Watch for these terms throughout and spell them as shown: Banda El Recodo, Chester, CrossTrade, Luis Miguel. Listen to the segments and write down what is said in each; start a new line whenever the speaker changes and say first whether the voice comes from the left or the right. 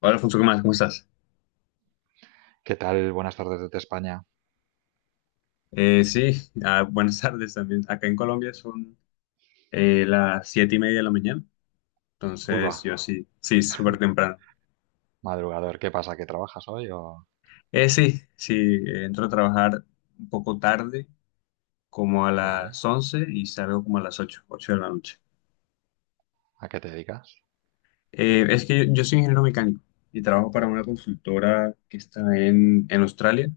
left: Hola, Alfonso, ¿qué más? ¿Cómo estás?
right: ¿Qué tal? Buenas tardes desde España.
left: Eh, sí, buenas tardes también. Acá en Colombia son las siete y media de la mañana,
right: Uy, va,
left: entonces yo sí, sí, súper temprano.
right: madrugador. ¿Qué pasa? ¿Que trabajas hoy o...?
left: Sí, entro a trabajar un poco tarde, como a las
right: Vale.
left: once y salgo como a las ocho, ocho de la noche.
right: ¿A qué te dedicas?
left: Es que yo soy ingeniero mecánico y trabajo para una consultora que está en Australia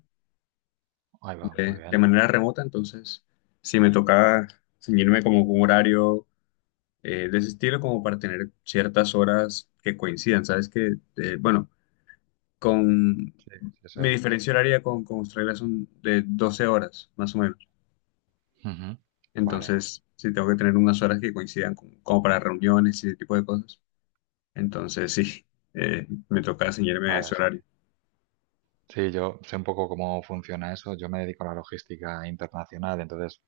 right: Ahí va, muy
left: de
right: bien.
left: manera remota, entonces sí me toca ceñirme como un horario de ese estilo como para tener ciertas horas que coincidan. Sabes que, con
right: Sí, sí, sí.
left: mi diferencia horaria con Australia son de 12 horas, más o menos.
right: Ujú. Vale,
left: Entonces, sí tengo que tener unas horas que coincidan como para reuniones y ese tipo de cosas. Entonces, sí, me toca ceñirme a ese
right: vale, sí.
left: horario.
right: Sí, yo sé un poco cómo funciona eso. Yo me dedico a la logística internacional, entonces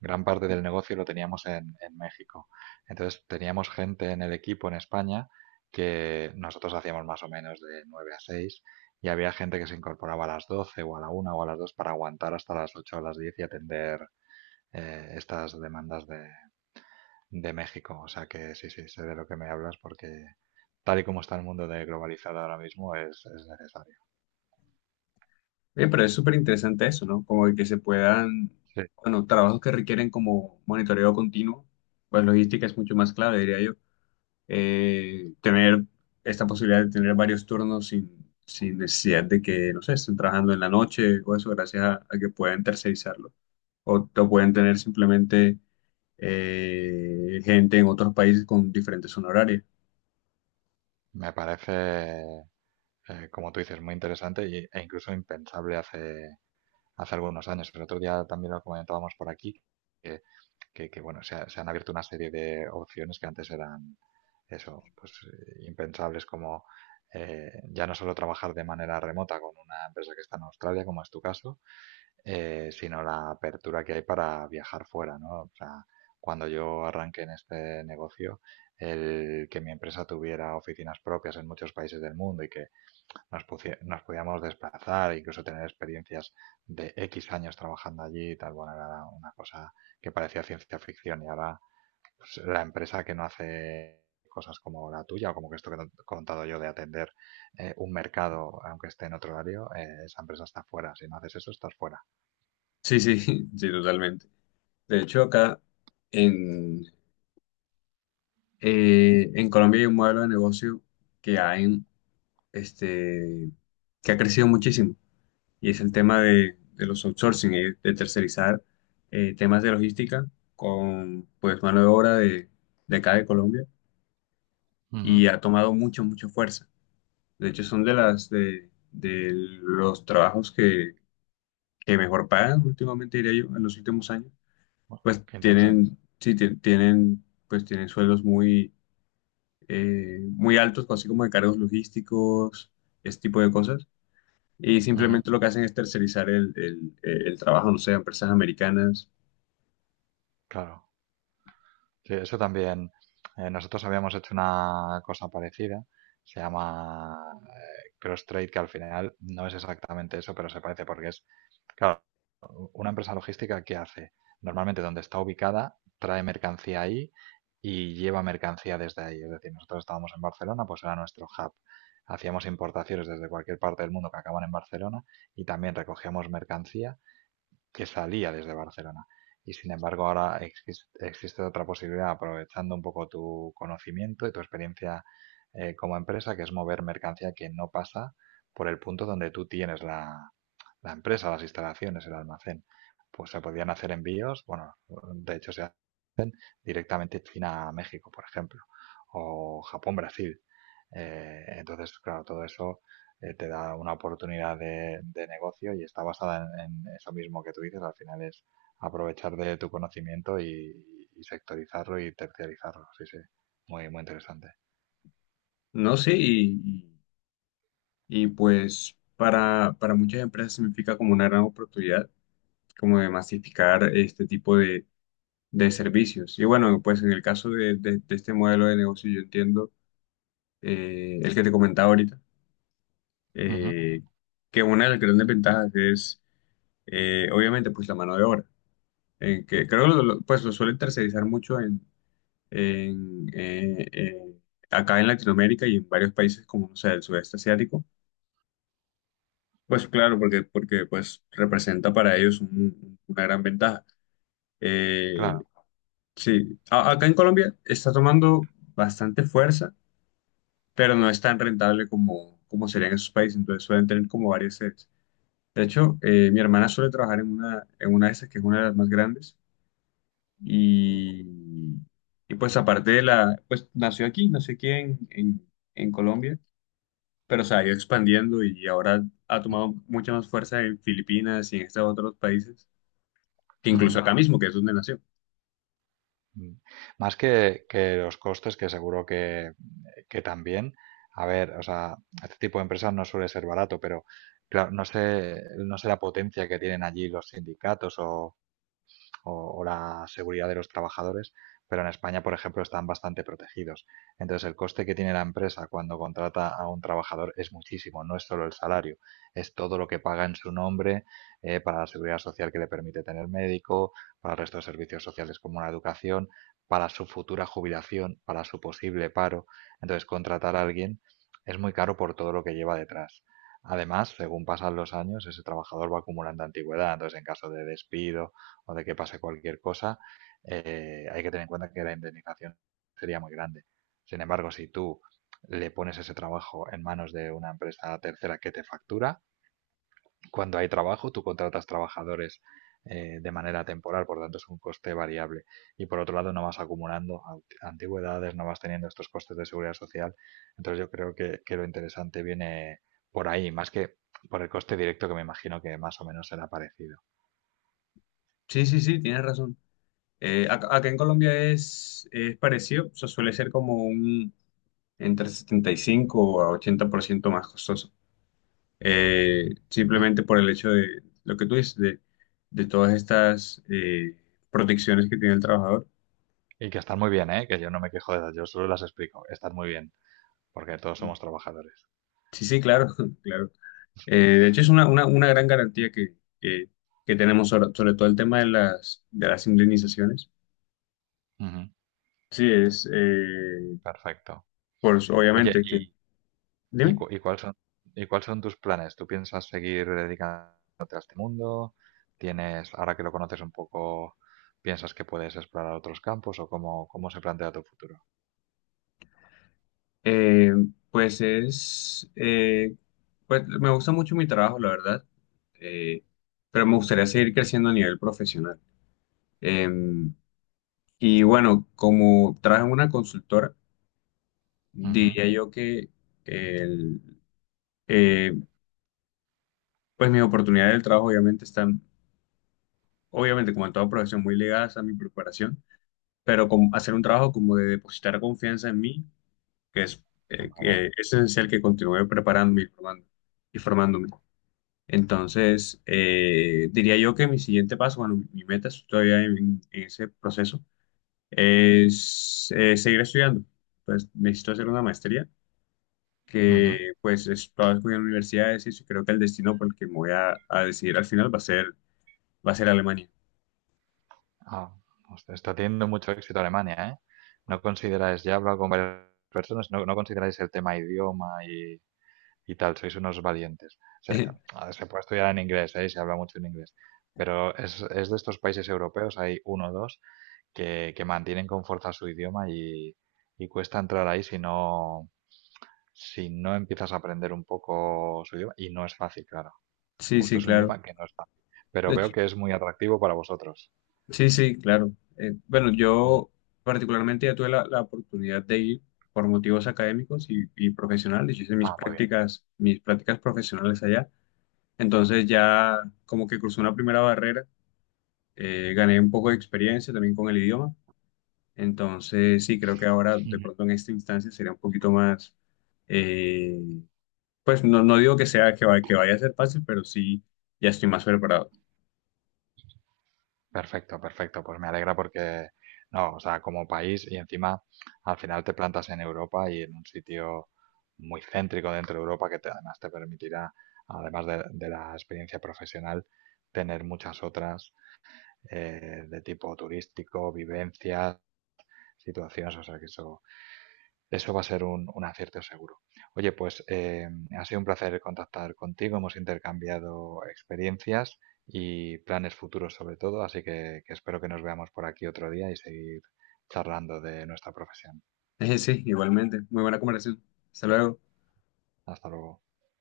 right: gran parte del negocio lo teníamos en México. Entonces teníamos gente en el equipo en España que nosotros hacíamos más o menos de 9 a 6. Y había gente que se incorporaba a las 12 o a la 1 o a las 2 para aguantar hasta las 8 o las 10 y atender estas demandas de México. O sea que sí, sí, sé de lo que me hablas porque tal y como está el mundo de globalizado ahora mismo es necesario.
left: Bien, pero es súper interesante eso, ¿no? Como de que se puedan,
right: Sí,
left: bueno, trabajos que requieren como monitoreo continuo, pues logística es mucho más clave, diría yo tener esta posibilidad de tener varios turnos sin necesidad de que, no sé, estén trabajando en la noche o eso, gracias a que pueden tercerizarlo. O lo pueden tener simplemente gente en otros países con diferentes zona horaria.
right: me parece, como tú dices, muy interesante e incluso impensable hace algunos años. El otro día también lo comentábamos por aquí, que, que, bueno, se han abierto una serie de opciones que antes eran eso, pues, impensables . Ya no solo trabajar de manera remota con una empresa que está en Australia, como es tu caso, sino la apertura que hay para viajar fuera, ¿no? O sea, cuando yo arranqué en este negocio, el que mi empresa tuviera oficinas propias en muchos países del mundo y que nos pudiéramos desplazar, e incluso tener experiencias de X años trabajando allí y tal, bueno, era una cosa que parecía ciencia ficción y ahora pues, la empresa que no hace cosas como la tuya o como que esto que te he contado yo de atender un mercado aunque esté en otro horario, esa empresa está fuera. Si no haces eso, estás fuera.
left: Sí, sí, sí, totalmente. De hecho, acá en, en Colombia hay un modelo de negocio que ha, en- este, que ha crecido muchísimo. Y es el tema de los outsourcing, de tercerizar temas de logística con pues mano de obra de acá de Colombia y ha tomado mucha mucha fuerza. De hecho, son de de, los trabajos que mejor pagan últimamente, diría yo, en los últimos años.
right: Bueno,
left: Pues
right: qué interesante.
left: tienen, sí, tienen, pues tienen sueldos muy, muy altos, así como de cargos logísticos, este tipo de cosas. Y
right: Ujú,
left: simplemente lo que hacen es tercerizar el trabajo, no sé, a empresas americanas.
right: claro. Sí, eso también. Nosotros habíamos hecho una cosa parecida. Se llama CrossTrade, que al final no es exactamente eso, pero se parece porque es, claro, una empresa logística que hace normalmente donde está ubicada, trae mercancía ahí y lleva mercancía desde ahí. Es decir, nosotros estábamos en Barcelona, pues era nuestro hub. Hacíamos importaciones desde cualquier parte del mundo que acaban en Barcelona y también recogíamos mercancía que salía desde Barcelona. Y sin embargo, ahora existe otra posibilidad, aprovechando un poco tu conocimiento y tu experiencia como empresa, que es mover mercancía que no pasa por el punto donde tú tienes la empresa, las instalaciones, el almacén. Pues se podían hacer envíos, bueno, de hecho se directamente China-México, por ejemplo, o Japón-Brasil. Entonces, claro, todo eso te da una oportunidad de negocio y está basada en eso mismo que tú dices. Al final es aprovechar de tu conocimiento y sectorizarlo y terciarizarlo. Sí, sí, muy, muy interesante.
left: No sé, y, pues para muchas empresas significa como una gran oportunidad, como de masificar este tipo de servicios. Y bueno, pues en el caso de este modelo de negocio, yo entiendo el que te comentaba ahorita,
right: Ujú,
left: eh, que una de las grandes ventajas es, obviamente, pues la mano de obra, en que creo que pues lo suelen tercerizar mucho en, eh, eh, acá en Latinoamérica y en varios países como, no sé, el sudeste asiático. Pues claro, porque pues representa para ellos una gran ventaja. Eh,
right: claro.
left: Acá en Colombia está tomando bastante fuerza, pero no es tan rentable como, como sería en esos países, entonces suelen tener como varias sedes. De hecho, mi hermana suele trabajar en una de esas, que es una de las más grandes, y, y pues aparte de la, pues nació aquí en Colombia, pero se ha ido expandiendo y ahora ha tomado mucha más fuerza en Filipinas y en estos otros países, que incluso
right: Ujú.
left: acá mismo, que es donde nació.
right: Mm. Más que los costes, que seguro que también, a ver, o sea, este tipo de empresas no suele ser barato, pero claro, no sé, no sé la potencia que tienen allí los sindicatos o la seguridad de los trabajadores, pero en España, por ejemplo, están bastante protegidos. Entonces, el coste que tiene la empresa cuando contrata a un trabajador es muchísimo, no es solo el salario, es todo lo que paga en su nombre para la seguridad social que le permite tener médico, para el resto de servicios sociales como la educación, para su futura jubilación, para su posible paro. Entonces, contratar a alguien es muy caro por todo lo que lleva detrás. Además, según pasan los años, ese trabajador va acumulando antigüedad. Entonces, en caso de despido o de que pase cualquier cosa, hay que tener en cuenta que la indemnización sería muy grande. Sin embargo, si tú le pones ese trabajo en manos de una empresa tercera que te factura, cuando hay trabajo, tú contratas trabajadores de manera temporal, por tanto es un coste variable. Y por otro lado, no vas acumulando antigüedades, no vas teniendo estos costes de seguridad social. Entonces yo creo que lo interesante viene por ahí, más que por el coste directo que me imagino que más o menos será parecido.
left: Sí, sí, sí, tienes razón. Acá, en Colombia es parecido, o sea, suele ser como un entre 75 a 80% más costoso.
right: Mm.
left: Simplemente por el hecho de lo que tú dices, de todas estas protecciones que tiene el trabajador.
right: Y que están muy bien, ¿eh? Que yo no me quejo de ellas, yo solo las explico. Están muy bien, porque todos somos trabajadores.
left: Sí, sí, claro, claro. De hecho, es una gran garantía que, que tenemos sobre, sobre todo el tema de las indemnizaciones.
right: Ujú,
left: Sí, es,
right: perfecto.
left: pues
right: Oye,
left: obviamente, que...
right: y,
left: Dime.
right: cu- y cuáles son, y cuáles son tus planes? ¿Tú piensas seguir dedicándote a este mundo? ¿Tienes, ahora que lo conoces un poco, piensas que puedes explorar otros campos o cómo se plantea tu futuro?
left: Eh, pues es, eh, pues me gusta mucho mi trabajo, la verdad, eh, pero me gustaría seguir creciendo a nivel profesional. Eh, y bueno, como trabajo en una consultora,
right: Ujú,
left: diría yo que el, eh, pues mis oportunidades del trabajo obviamente están, obviamente como en toda profesión, muy ligadas a mi preparación, pero como hacer un trabajo como de depositar confianza en mí, que
right: vale.
left: es esencial que continúe preparándome y y formándome. Entonces, diría yo que mi siguiente paso, bueno, mi meta, estoy todavía en ese proceso, es seguir estudiando. Pues necesito hacer una maestría
right: Ujú.
left: que pues estaba estudiando en universidades y creo que el destino por el que me voy a decidir al final va a ser Alemania.
right: Ah, hostia, está teniendo mucho éxito Alemania, ¿eh? ¿No consideráis, ya he hablado con varias personas, no consideráis el tema idioma y tal, sois unos valientes. Se, a- se puede estudiar en inglés, ¿eh? Y se habla mucho en inglés, pero es de estos países europeos, hay uno o dos, que mantienen con fuerza su idioma y cuesta entrar ahí si no empiezas a aprender un poco su idioma, y no es fácil, claro.
left: Sí,
right: Justo
left: sí,
right: es un
left: claro.
right: idioma que no es fácil, pero
left: De
right: veo
left: hecho,
right: que es muy atractivo para vosotros.
left: sí, sí, claro. Bueno,
right: Ujú.
left: yo particularmente ya tuve la oportunidad de ir por motivos académicos y profesionales. Yo hice
right: Ah, muy
left: mis prácticas profesionales allá. Entonces ya como que crucé una primera barrera, gané un poco de experiencia también con el idioma. Entonces sí, creo que ahora de
right: bien.
left: pronto en esta instancia sería un poquito más, eh, pues no, no digo que sea que, va- que vaya a ser fácil, pero sí, ya estoy más preparado.
right: Perfecto, perfecto. Pues me alegra porque, no, o sea, como país y encima al final te plantas en Europa y en un sitio muy céntrico dentro de Europa además te permitirá, además de la experiencia profesional, tener muchas otras de tipo turístico, vivencias, situaciones, o sea que eso va a ser un acierto seguro. Oye, pues ha sido un placer contactar contigo, hemos intercambiado experiencias y planes futuros sobre todo, así que espero que nos veamos por aquí otro día y seguir charlando de nuestra profesión.
left: Sí, igualmente. Muy buena conversación. Hasta luego.
right: Hasta luego.